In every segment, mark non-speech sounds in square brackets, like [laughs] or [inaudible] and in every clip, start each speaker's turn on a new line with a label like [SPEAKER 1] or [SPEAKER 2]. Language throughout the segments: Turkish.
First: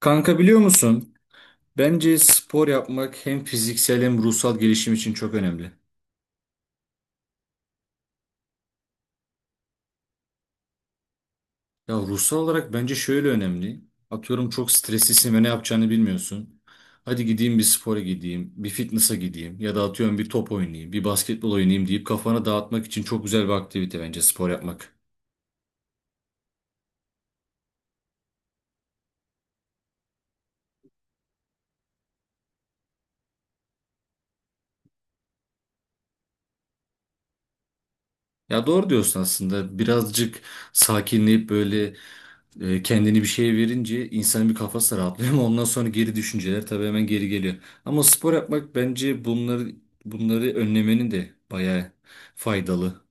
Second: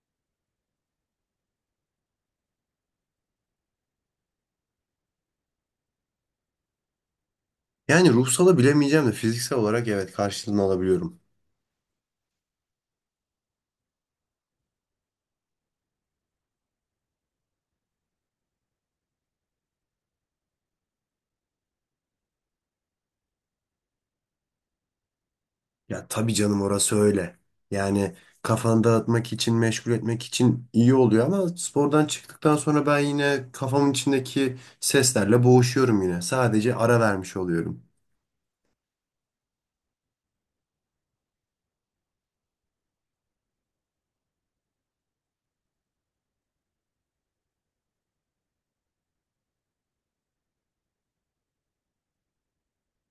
[SPEAKER 1] Kanka biliyor musun? Bence spor yapmak hem fiziksel hem ruhsal gelişim için çok önemli.
[SPEAKER 2] Yani ruhsala bilemeyeceğim de fiziksel olarak evet karşılığını alabiliyorum.
[SPEAKER 1] Ya ruhsal olarak bence şöyle önemli. Atıyorum çok streslisin ve ne yapacağını bilmiyorsun. Hadi gideyim bir spora gideyim, bir fitness'a gideyim ya da atıyorum bir top oynayayım, bir basketbol oynayayım deyip kafanı dağıtmak için çok güzel bir aktivite bence spor yapmak.
[SPEAKER 2] Ya tabii canım, orası öyle. Yani kafanı dağıtmak için, meşgul etmek için iyi oluyor ama spordan çıktıktan sonra ben yine kafamın içindeki seslerle boğuşuyorum yine. Sadece ara vermiş oluyorum.
[SPEAKER 1] Ya doğru diyorsun aslında. Birazcık sakinleyip böyle kendini bir şeye verince insanın bir kafası da rahatlıyor ama ondan sonra geri düşünceler tabii hemen geri geliyor. Ama spor yapmak bence bunları bunları önlemenin de bayağı faydalı.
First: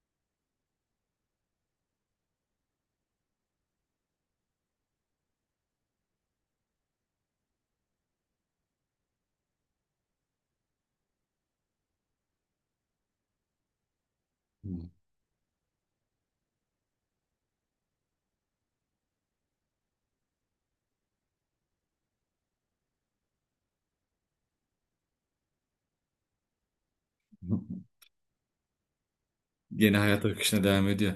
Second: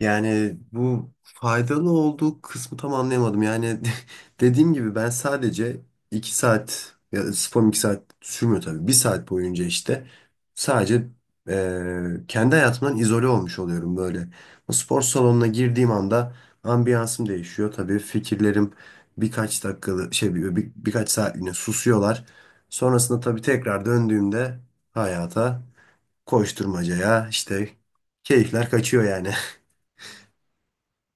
[SPEAKER 2] Yani bu faydalı olduğu kısmı tam anlayamadım. Yani [laughs] dediğim gibi ben sadece 2 saat, ya da spor 2 saat sürmüyor tabii. 1 saat boyunca işte sadece kendi hayatımdan izole olmuş oluyorum böyle. O spor salonuna girdiğim anda ambiyansım değişiyor. Tabii fikirlerim birkaç dakikalı şey, birkaç saatliğine susuyorlar. Sonrasında tabii tekrar döndüğümde hayata, koşturmacaya işte
[SPEAKER 1] [laughs]
[SPEAKER 2] keyifler kaçıyor yani.
[SPEAKER 1] Yeni hayat akışına devam ediyor.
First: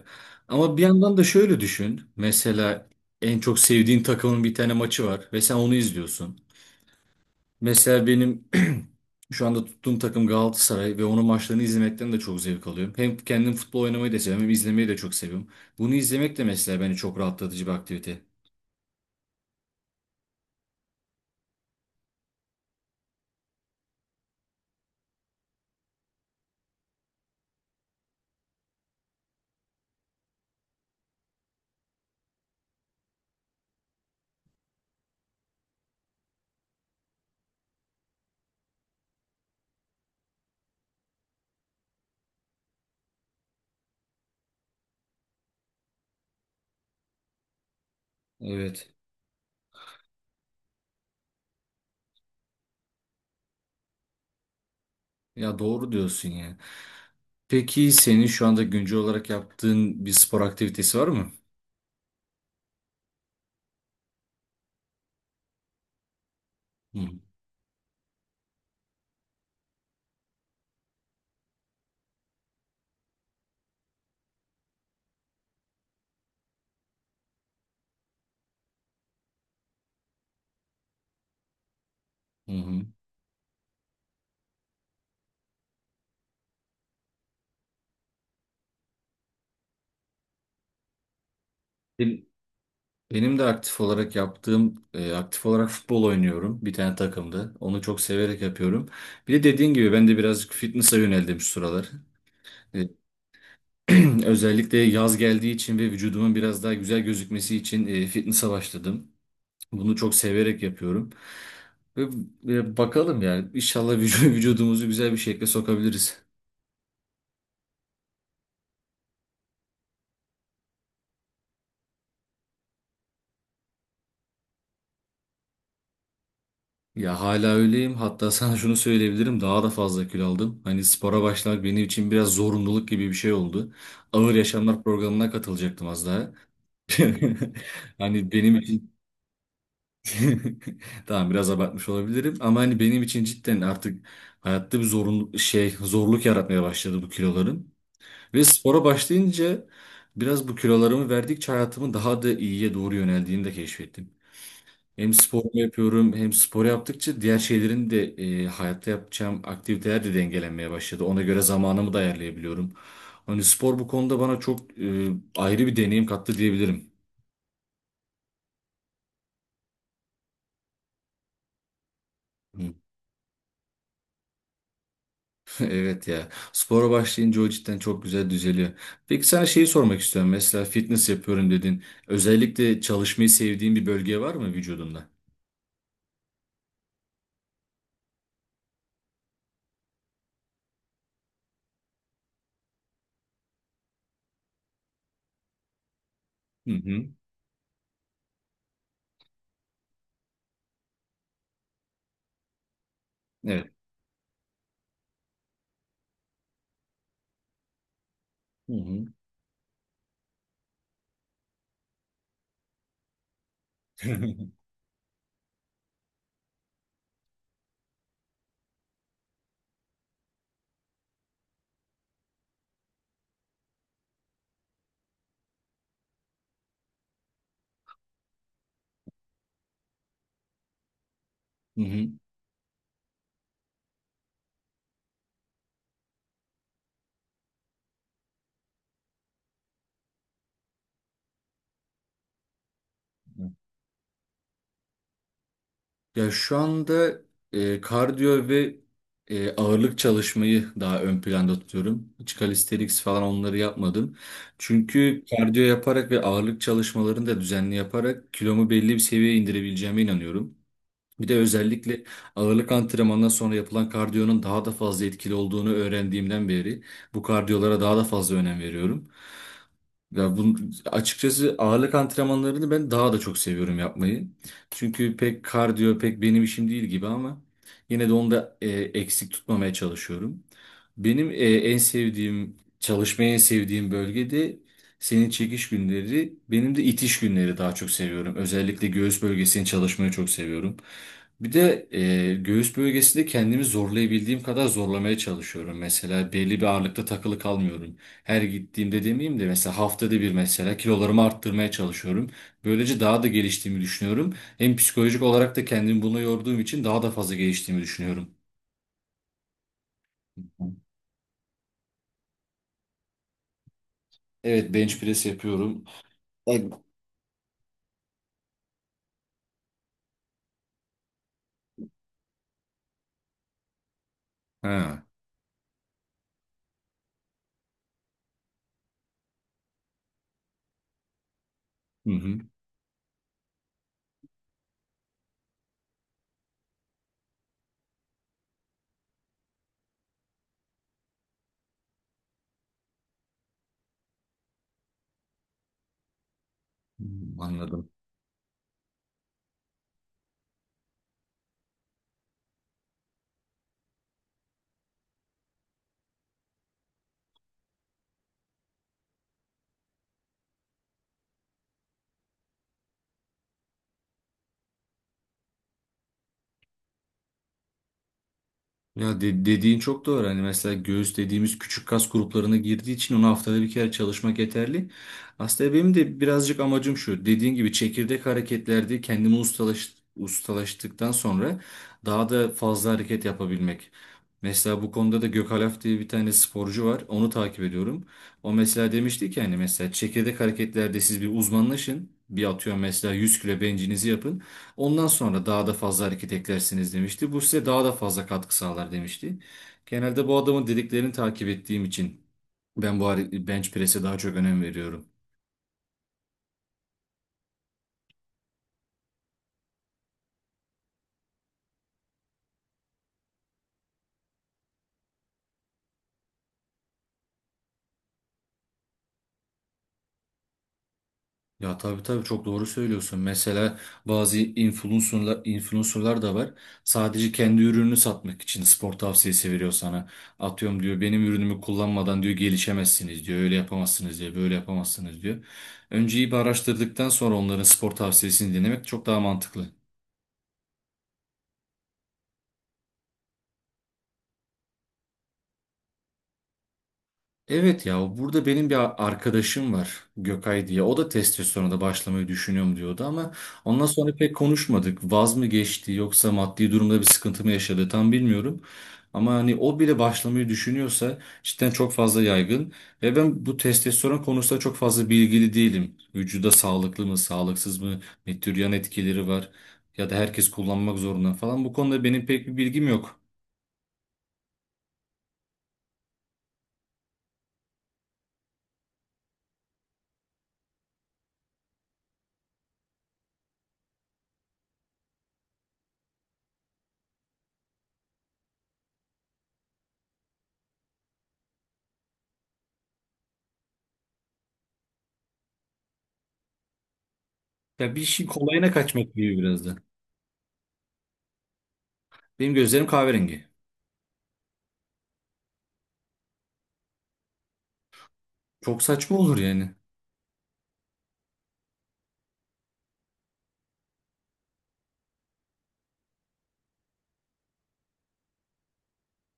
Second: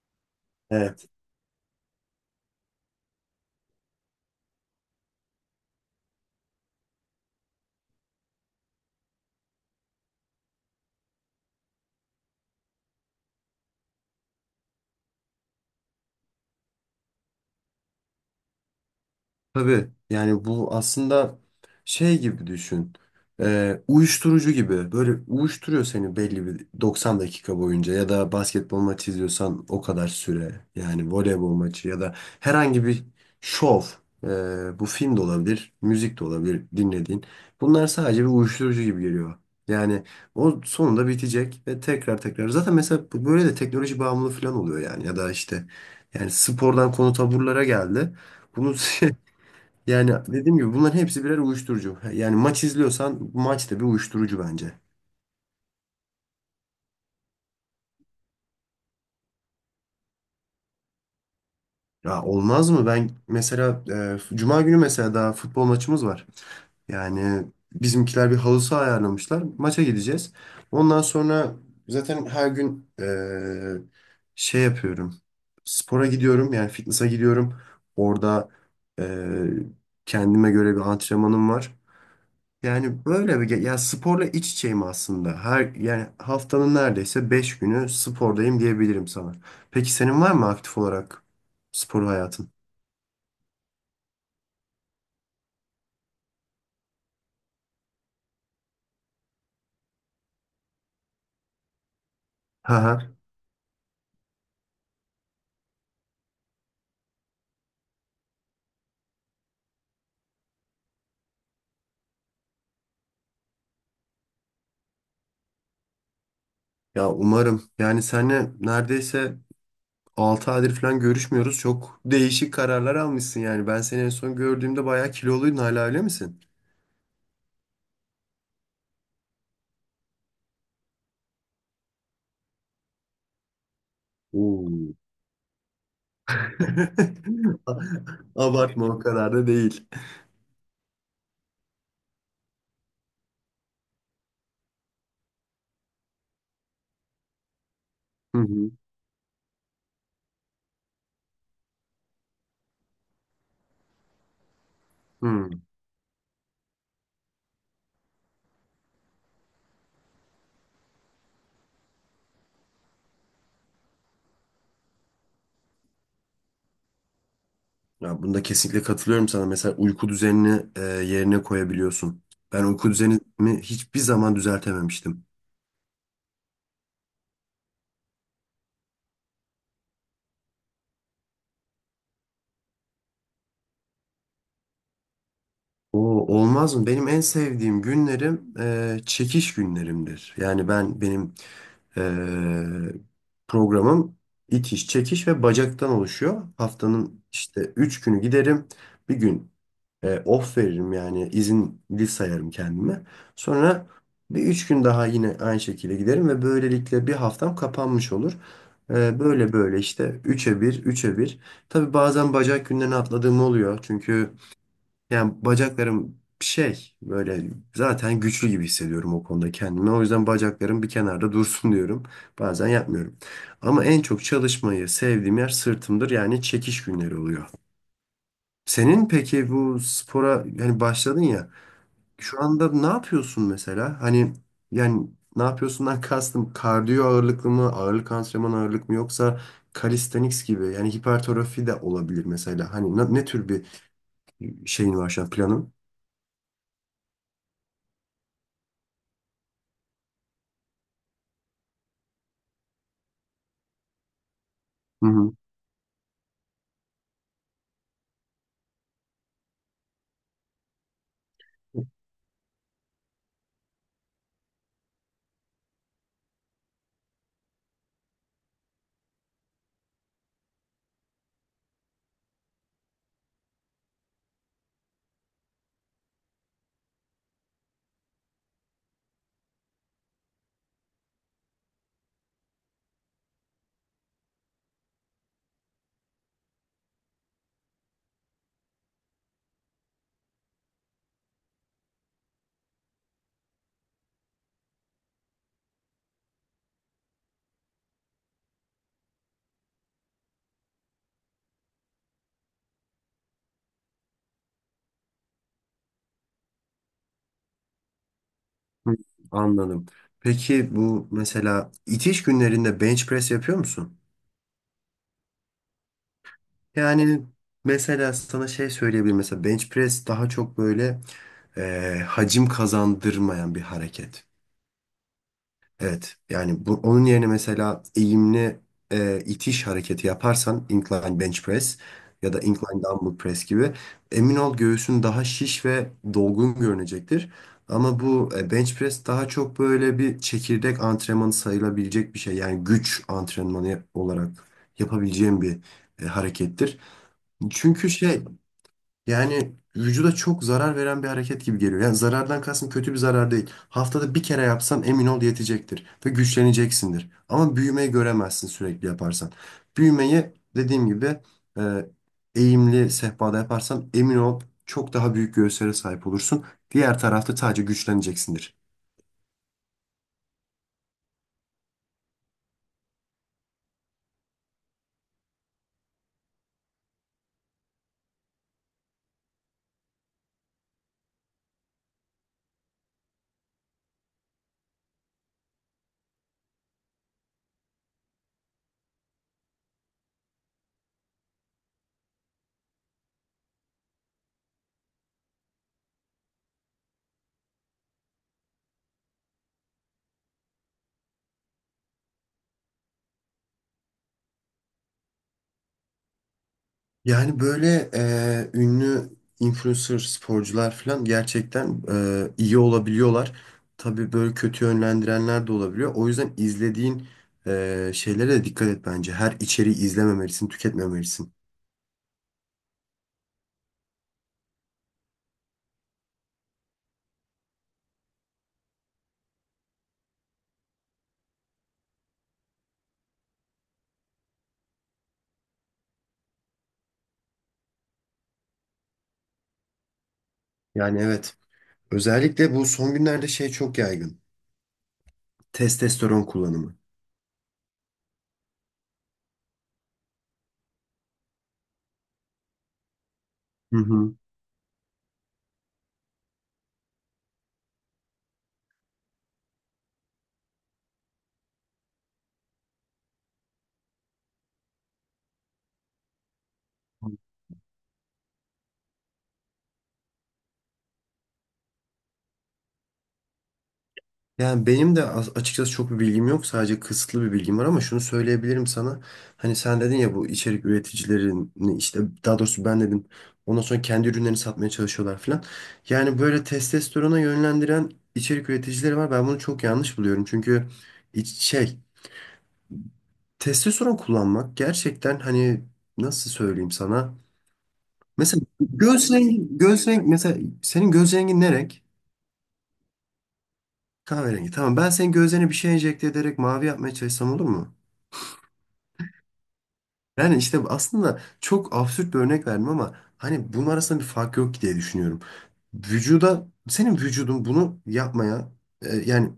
[SPEAKER 1] Ama bir
[SPEAKER 2] [laughs]
[SPEAKER 1] yandan da şöyle düşün. Mesela en çok sevdiğin takımın bir tane maçı var ve sen onu izliyorsun. Mesela benim [clears throat] şu anda tuttuğum takım Galatasaray ve onun maçlarını izlemekten de çok zevk alıyorum. Hem kendim futbol oynamayı da seviyorum hem izlemeyi de çok seviyorum. Bunu izlemek de mesela bence çok rahatlatıcı bir aktivite.
[SPEAKER 2] Tabii yani bu aslında şey gibi düşün. Uyuşturucu gibi böyle uyuşturuyor seni belli bir 90 dakika boyunca, ya da basketbol maçı izliyorsan o kadar süre, yani voleybol maçı ya da herhangi bir şov. Bu film de olabilir, müzik de olabilir dinlediğin, bunlar sadece bir uyuşturucu gibi geliyor. Yani o sonunda bitecek ve tekrar tekrar, zaten mesela böyle de teknoloji bağımlılığı falan oluyor yani, ya da işte, yani spordan konu taburlara geldi. Bunu
[SPEAKER 1] Evet.
[SPEAKER 2] [laughs] yani dediğim gibi bunların hepsi birer uyuşturucu. Yani maç izliyorsan maç da bir uyuşturucu bence.
[SPEAKER 1] Ya doğru diyorsun ya. Peki senin şu anda güncel olarak yaptığın bir spor aktivitesi var mı?
[SPEAKER 2] Ya olmaz mı? Ben mesela Cuma günü mesela daha futbol maçımız var.
[SPEAKER 1] Hı
[SPEAKER 2] Yani bizimkiler bir halı saha ayarlamışlar. Maça gideceğiz. Ondan sonra zaten her gün şey yapıyorum. Spora gidiyorum, yani fitness'a gidiyorum. Orada e, kendime göre bir antrenmanım var.
[SPEAKER 1] hı. Hı.
[SPEAKER 2] Yani böyle ya sporla iç içeyim aslında. Her, yani haftanın neredeyse 5 günü spordayım diyebilirim sana. Peki senin var mı aktif olarak spor
[SPEAKER 1] Benim
[SPEAKER 2] hayatın?
[SPEAKER 1] benim de aktif olarak yaptığım, aktif olarak futbol oynuyorum bir tane takımda. Onu çok severek yapıyorum. Bir de dediğin gibi ben de birazcık fitness'a yöneldim şu sıralar.
[SPEAKER 2] Ha
[SPEAKER 1] E,
[SPEAKER 2] ha.
[SPEAKER 1] [clears throat] Özellikle yaz geldiği için ve vücudumun biraz daha güzel gözükmesi için fitness'a başladım. Bunu çok severek yapıyorum. Ve, ve bakalım yani inşallah [laughs] vücudumuzu güzel bir şekilde sokabiliriz.
[SPEAKER 2] Ya umarım. Yani seninle neredeyse 6 aydır falan görüşmüyoruz. Çok değişik kararlar almışsın yani. Ben seni en son gördüğümde bayağı kiloluydun, hala öyle misin?
[SPEAKER 1] Ya hala öyleyim. Hatta [laughs] sana şunu söyleyebilirim. Daha da fazla kilo aldım. Hani spora başlamak benim için biraz zorunluluk gibi bir şey oldu. Ağır Yaşamlar
[SPEAKER 2] Oo.
[SPEAKER 1] programına katılacaktım az daha. [laughs]
[SPEAKER 2] [laughs]
[SPEAKER 1] Hani benim
[SPEAKER 2] Abartma,
[SPEAKER 1] için
[SPEAKER 2] o kadar da değil.
[SPEAKER 1] [laughs] tamam biraz abartmış olabilirim ama hani benim için cidden artık hayatta bir zorun şey zorluk yaratmaya başladı bu kilolarım.
[SPEAKER 2] Hı
[SPEAKER 1] Ve
[SPEAKER 2] hı.
[SPEAKER 1] spora başlayınca biraz bu kilolarımı verdikçe hayatımı daha da iyiye doğru yöneldiğini de keşfettim. Hem
[SPEAKER 2] Hı.
[SPEAKER 1] sporumu yapıyorum hem spor yaptıkça diğer şeylerin de hayatta yapacağım aktiviteler de dengelenmeye başladı. Ona göre zamanımı da ayarlayabiliyorum. Hani spor bu konuda bana çok ayrı bir deneyim kattı diyebilirim.
[SPEAKER 2] Ya bunda kesinlikle katılıyorum sana. Mesela uyku düzenini yerine koyabiliyorsun. Ben uyku düzenimi hiçbir zaman düzeltememiştim.
[SPEAKER 1] Evet ya. Spora başlayınca o cidden çok güzel düzeliyor. Peki sana şeyi sormak istiyorum. Mesela fitness yapıyorum dedin. Özellikle çalışmayı sevdiğin bir bölge var mı vücudunda?
[SPEAKER 2] O, olmaz mı? Benim en sevdiğim günlerim çekiş günlerimdir. Yani benim e, programım itiş, çekiş ve bacaktan oluşuyor.
[SPEAKER 1] Hı hı.
[SPEAKER 2] Haftanın işte 3 günü giderim. Bir gün off veririm, yani izinli sayarım kendime.
[SPEAKER 1] Evet.
[SPEAKER 2] Sonra bir 3 gün daha yine aynı şekilde giderim ve böylelikle bir haftam kapanmış olur.
[SPEAKER 1] Hı hı.
[SPEAKER 2] Böyle böyle işte, üçe bir, üçe bir. Tabii bazen bacak günlerini atladığım oluyor. Çünkü
[SPEAKER 1] [laughs]
[SPEAKER 2] yani bacaklarım şey, böyle zaten güçlü gibi hissediyorum o konuda kendimi. O yüzden bacaklarım bir kenarda dursun [laughs] diyorum. Bazen yapmıyorum. Ama en çok çalışmayı sevdiğim yer sırtımdır. Yani çekiş günleri oluyor. Senin peki bu spora, yani başladın ya.
[SPEAKER 1] Hı hı.
[SPEAKER 2] Şu anda ne yapıyorsun mesela? Hani yani, ne yapıyorsundan [laughs] kastım, kardiyo ağırlıklı mı, ağırlık antrenmanı ağırlık mı, yoksa calisthenics gibi, yani hipertrofi de olabilir mesela. Hani ne, ne tür bir şeyin var şu an planın?
[SPEAKER 1] Ya şu anda kardiyo ve ağırlık çalışmayı daha ön planda tutuyorum. Hiç calisthenics falan onları yapmadım.
[SPEAKER 2] Hı
[SPEAKER 1] Çünkü
[SPEAKER 2] hı.
[SPEAKER 1] kardiyo yaparak ve ağırlık çalışmalarını da düzenli yaparak kilomu belli bir seviyeye indirebileceğime inanıyorum. Bir de özellikle ağırlık antrenmanından sonra yapılan kardiyonun daha da fazla etkili olduğunu öğrendiğimden beri bu kardiyolara daha da fazla önem veriyorum. Ya bu, açıkçası ağırlık antrenmanlarını ben daha da çok seviyorum yapmayı. Çünkü pek kardiyo pek benim işim değil gibi ama yine de onu da eksik tutmamaya çalışıyorum. Benim en sevdiğim, çalışmayı en sevdiğim bölgede senin çekiş günleri, benim de itiş günleri daha çok seviyorum. Özellikle göğüs bölgesini çalışmayı çok seviyorum. Bir de göğüs bölgesinde kendimi zorlayabildiğim kadar zorlamaya çalışıyorum. Mesela belli bir ağırlıkta takılı kalmıyorum. Her gittiğimde demeyeyim de mesela haftada bir mesela kilolarımı arttırmaya çalışıyorum. Böylece daha da geliştiğimi düşünüyorum. Hem psikolojik olarak da kendimi buna yorduğum için daha da fazla geliştiğimi düşünüyorum.
[SPEAKER 2] Hı, anladım. Peki bu mesela itiş günlerinde bench press yapıyor musun?
[SPEAKER 1] Evet, bench press yapıyorum.
[SPEAKER 2] Yani mesela sana şey söyleyebilirim. Mesela bench press daha çok böyle hacim kazandırmayan bir hareket.
[SPEAKER 1] Ha.
[SPEAKER 2] Evet. Yani bu, onun yerine mesela eğimli itiş hareketi yaparsan, incline bench press
[SPEAKER 1] Hı
[SPEAKER 2] ya
[SPEAKER 1] hı.
[SPEAKER 2] da incline dumbbell press gibi, emin ol göğsün daha şiş ve dolgun görünecektir. Ama bu bench press daha çok böyle bir çekirdek antrenmanı sayılabilecek bir şey. Yani güç antrenmanı olarak yapabileceğim bir harekettir.
[SPEAKER 1] Hmm,
[SPEAKER 2] Çünkü
[SPEAKER 1] anladım.
[SPEAKER 2] şey, yani vücuda çok zarar veren bir hareket gibi geliyor. Yani zarardan kastım kötü bir zarar değil. Haftada bir kere yapsan emin ol yetecektir ve güçleneceksindir. Ama büyümeyi göremezsin sürekli yaparsan. Büyümeyi, dediğim gibi, e, eğimli sehpada yaparsan emin ol çok daha büyük göğüslere sahip olursun. Diğer tarafta sadece güçleneceksindir.
[SPEAKER 1] Ya dediğin çok doğru. Hani mesela göğüs dediğimiz küçük kas gruplarına girdiği için onu haftada bir kere çalışmak yeterli. Aslında benim de birazcık amacım şu. Dediğin gibi çekirdek hareketlerde kendimi ustalaştıktan sonra daha da fazla hareket yapabilmek. Mesela bu konuda da Gökalp diye bir tane sporcu var. Onu takip ediyorum. O mesela demişti ki hani mesela çekirdek hareketlerde siz bir uzmanlaşın. Bir atıyorum mesela 100 kilo bencinizi yapın. Ondan sonra daha da fazla hareket eklersiniz demişti. Bu size daha da fazla katkı sağlar demişti. Genelde bu adamın dediklerini takip ettiğim için ben bu bench press'e daha çok önem veriyorum.
[SPEAKER 2] Yani böyle ünlü influencer sporcular falan gerçekten iyi olabiliyorlar. Tabii böyle kötü yönlendirenler de olabiliyor. O yüzden izlediğin şeylere de dikkat et bence. Her içeriği izlememelisin, tüketmemelisin.
[SPEAKER 1] Ya tabii tabii çok doğru söylüyorsun. Mesela bazı influencerlar da var. Sadece kendi ürününü satmak için spor tavsiyesi veriyor sana. Atıyorum diyor benim ürünümü kullanmadan diyor gelişemezsiniz diyor. Öyle yapamazsınız diyor. Böyle yapamazsınız diyor. Önce iyi bir araştırdıktan sonra onların spor tavsiyesini dinlemek çok daha mantıklı.
[SPEAKER 2] Yani evet. Özellikle bu son günlerde şey çok yaygın: testosteron kullanımı.
[SPEAKER 1] Evet ya, burada benim bir arkadaşım var Gökay diye. O da testosterona başlamayı düşünüyorum diyordu ama
[SPEAKER 2] Hı
[SPEAKER 1] ondan
[SPEAKER 2] hı.
[SPEAKER 1] sonra pek konuşmadık. Vaz mı geçti yoksa maddi durumda bir sıkıntı mı yaşadı tam bilmiyorum. Ama hani o bile başlamayı düşünüyorsa cidden çok fazla yaygın. Ve ben bu testosteron konusunda çok fazla bilgili değilim. Vücuda sağlıklı mı sağlıksız mı ne tür yan etkileri var ya da herkes kullanmak zorunda falan. Bu konuda benim pek bir bilgim yok.
[SPEAKER 2] Yani benim de açıkçası çok bir bilgim yok. Sadece kısıtlı bir bilgim var ama şunu söyleyebilirim sana. Hani sen dedin ya bu içerik üreticilerini işte, daha doğrusu ben dedim, ondan sonra kendi ürünlerini satmaya çalışıyorlar falan. Yani böyle testosterona yönlendiren içerik üreticileri var. Ben bunu çok yanlış buluyorum. Çünkü şey, testosteron kullanmak gerçekten, hani nasıl söyleyeyim sana?
[SPEAKER 1] Ya bir işin
[SPEAKER 2] Mesela
[SPEAKER 1] kolayına
[SPEAKER 2] göz
[SPEAKER 1] kaçmak gibi
[SPEAKER 2] rengi,
[SPEAKER 1] biraz da.
[SPEAKER 2] göz rengi mesela, senin göz rengin ne renk?
[SPEAKER 1] Benim gözlerim kahverengi.
[SPEAKER 2] Kahverengi. Tamam, ben senin gözlerine bir şey enjekte ederek mavi yapmaya çalışsam olur mu?
[SPEAKER 1] Çok saçma olur yani.
[SPEAKER 2] Yani işte aslında çok absürt bir örnek verdim ama hani bunun arasında bir fark yok diye düşünüyorum. Vücuda, senin vücudun bunu yapmaya yani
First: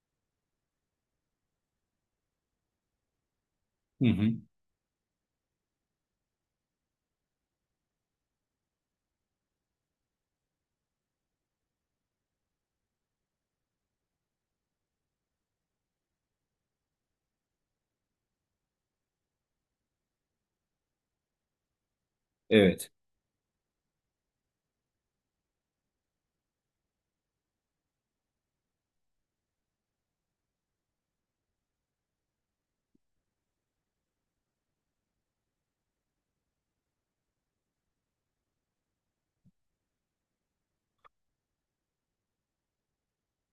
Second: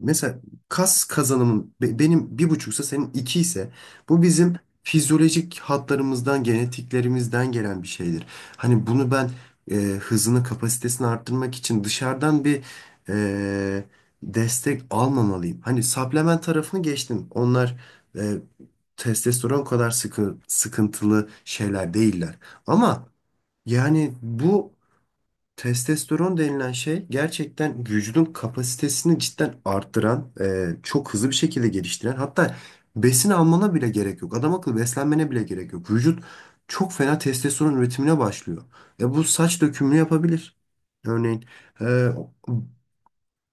[SPEAKER 2] mesela kas kazanımın benim bir buçuksa, senin iki ise,
[SPEAKER 1] Hı
[SPEAKER 2] bu
[SPEAKER 1] hı.
[SPEAKER 2] bizim fizyolojik hatlarımızdan, genetiklerimizden gelen bir şeydir. Hani bunu ben hızını, kapasitesini arttırmak için dışarıdan bir e, destek almamalıyım. Hani supplement tarafını geçtim. Onlar e, testosteron kadar sıkıntılı şeyler değiller.
[SPEAKER 1] Evet.
[SPEAKER 2] Ama yani bu testosteron denilen şey gerçekten vücudun kapasitesini cidden arttıran, çok hızlı bir şekilde geliştiren, hatta besin almana bile gerek yok. Adam akıllı beslenmene bile gerek yok. Vücut çok fena testosteron üretimine başlıyor. Bu saç dökümünü yapabilir. Örneğin e,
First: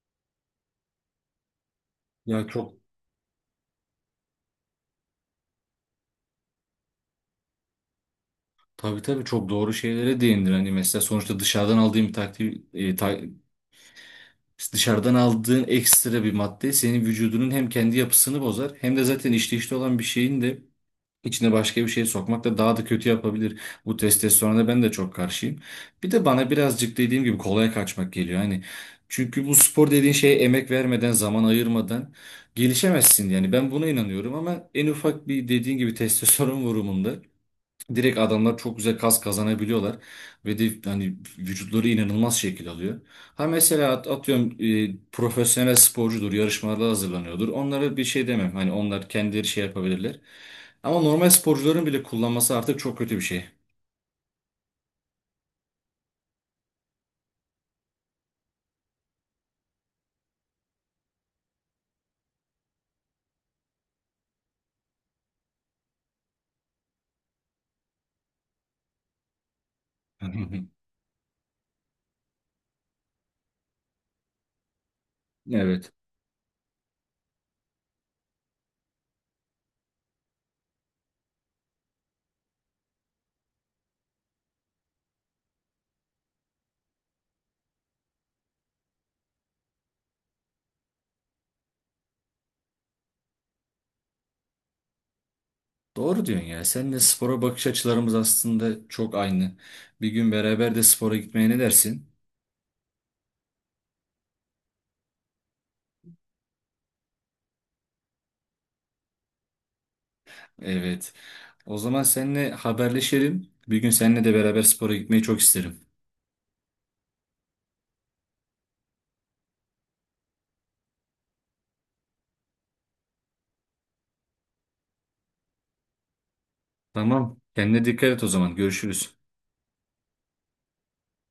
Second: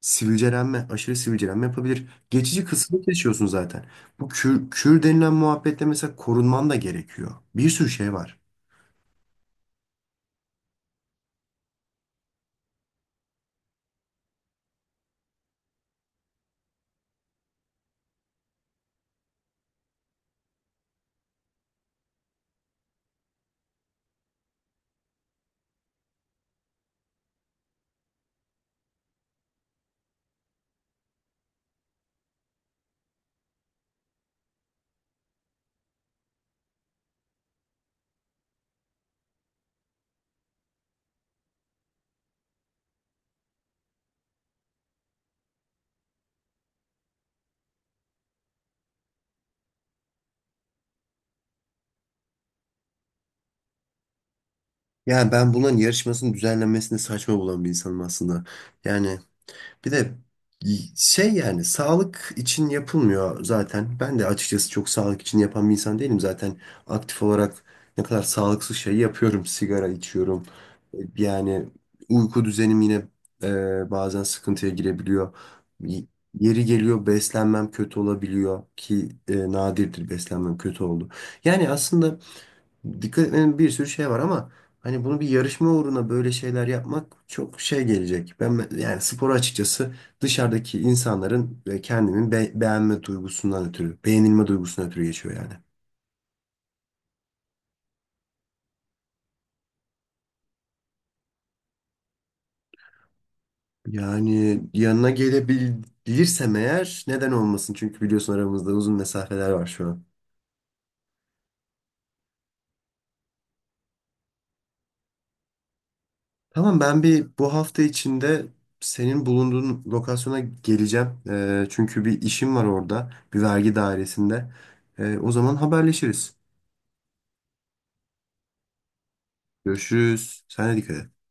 [SPEAKER 2] sivilcelenme, aşırı sivilcelenme yapabilir.
[SPEAKER 1] Ya
[SPEAKER 2] Geçici
[SPEAKER 1] çok
[SPEAKER 2] kısmı yaşıyorsun zaten. Bu kür, kür denilen muhabbetle mesela korunman da gerekiyor. Bir sürü şey var.
[SPEAKER 1] tabii tabii çok doğru şeylere değindir. Hani mesela sonuçta dışarıdan aldığın bir takdir, dışarıdan aldığın ekstra bir madde senin vücudunun hem kendi yapısını bozar hem de zaten işleyişte olan bir şeyin de İçine başka bir şey sokmak da daha da kötü yapabilir. Bu testosterona ben de çok karşıyım. Bir de bana birazcık dediğim gibi kolaya kaçmak geliyor. Hani çünkü bu spor dediğin şeye emek vermeden, zaman ayırmadan gelişemezsin. Yani ben buna inanıyorum ama en ufak bir dediğin gibi [laughs] testosteron vurumunda direkt adamlar çok güzel kas kazanabiliyorlar ve de hani vücutları inanılmaz şekil alıyor. Ha mesela atıyorum profesyonel sporcudur, yarışmalara hazırlanıyordur. Onlara bir şey demem. Hani onlar kendileri şey yapabilirler. Ama normal sporcuların bile kullanması artık çok kötü bir şey.
[SPEAKER 2] Yani ben bunların yarışmasının düzenlenmesini saçma bulan bir insanım aslında. Yani bir de şey, yani sağlık için yapılmıyor zaten. Ben de açıkçası çok sağlık için yapan bir insan değilim. Zaten aktif olarak ne kadar sağlıksız şey yapıyorum. Sigara içiyorum.
[SPEAKER 1] [laughs]
[SPEAKER 2] Yani uyku düzenim yine bazen sıkıntıya girebiliyor.
[SPEAKER 1] Evet.
[SPEAKER 2] Y- Yeri geliyor beslenmem kötü olabiliyor, ki nadirdir beslenmem kötü oldu. Yani aslında dikkat etmenin bir sürü şey var ama hani bunu bir yarışma uğruna böyle şeyler yapmak çok şey gelecek. Ben, yani sporu açıkçası dışarıdaki insanların ve kendimin beğenilme duygusundan ötürü geçiyor yani.
[SPEAKER 1] Doğru diyorsun ya. Seninle spora bakış açılarımız aslında çok aynı. Bir gün beraber de spora gitmeye ne dersin?
[SPEAKER 2] Yani yanına gelebilirsem eğer neden olmasın? Çünkü biliyorsun aramızda uzun mesafeler var şu an.
[SPEAKER 1] Evet. O zaman seninle haberleşelim. Bir gün seninle de beraber spora gitmeyi çok isterim.
[SPEAKER 2] Tamam, ben bir bu hafta içinde senin bulunduğun lokasyona geleceğim. Çünkü bir işim var orada, bir vergi dairesinde. O zaman haberleşiriz.
[SPEAKER 1] Tamam. Kendine dikkat et o zaman. Görüşürüz.
[SPEAKER 2] Görüşürüz. Sen de dikkat et.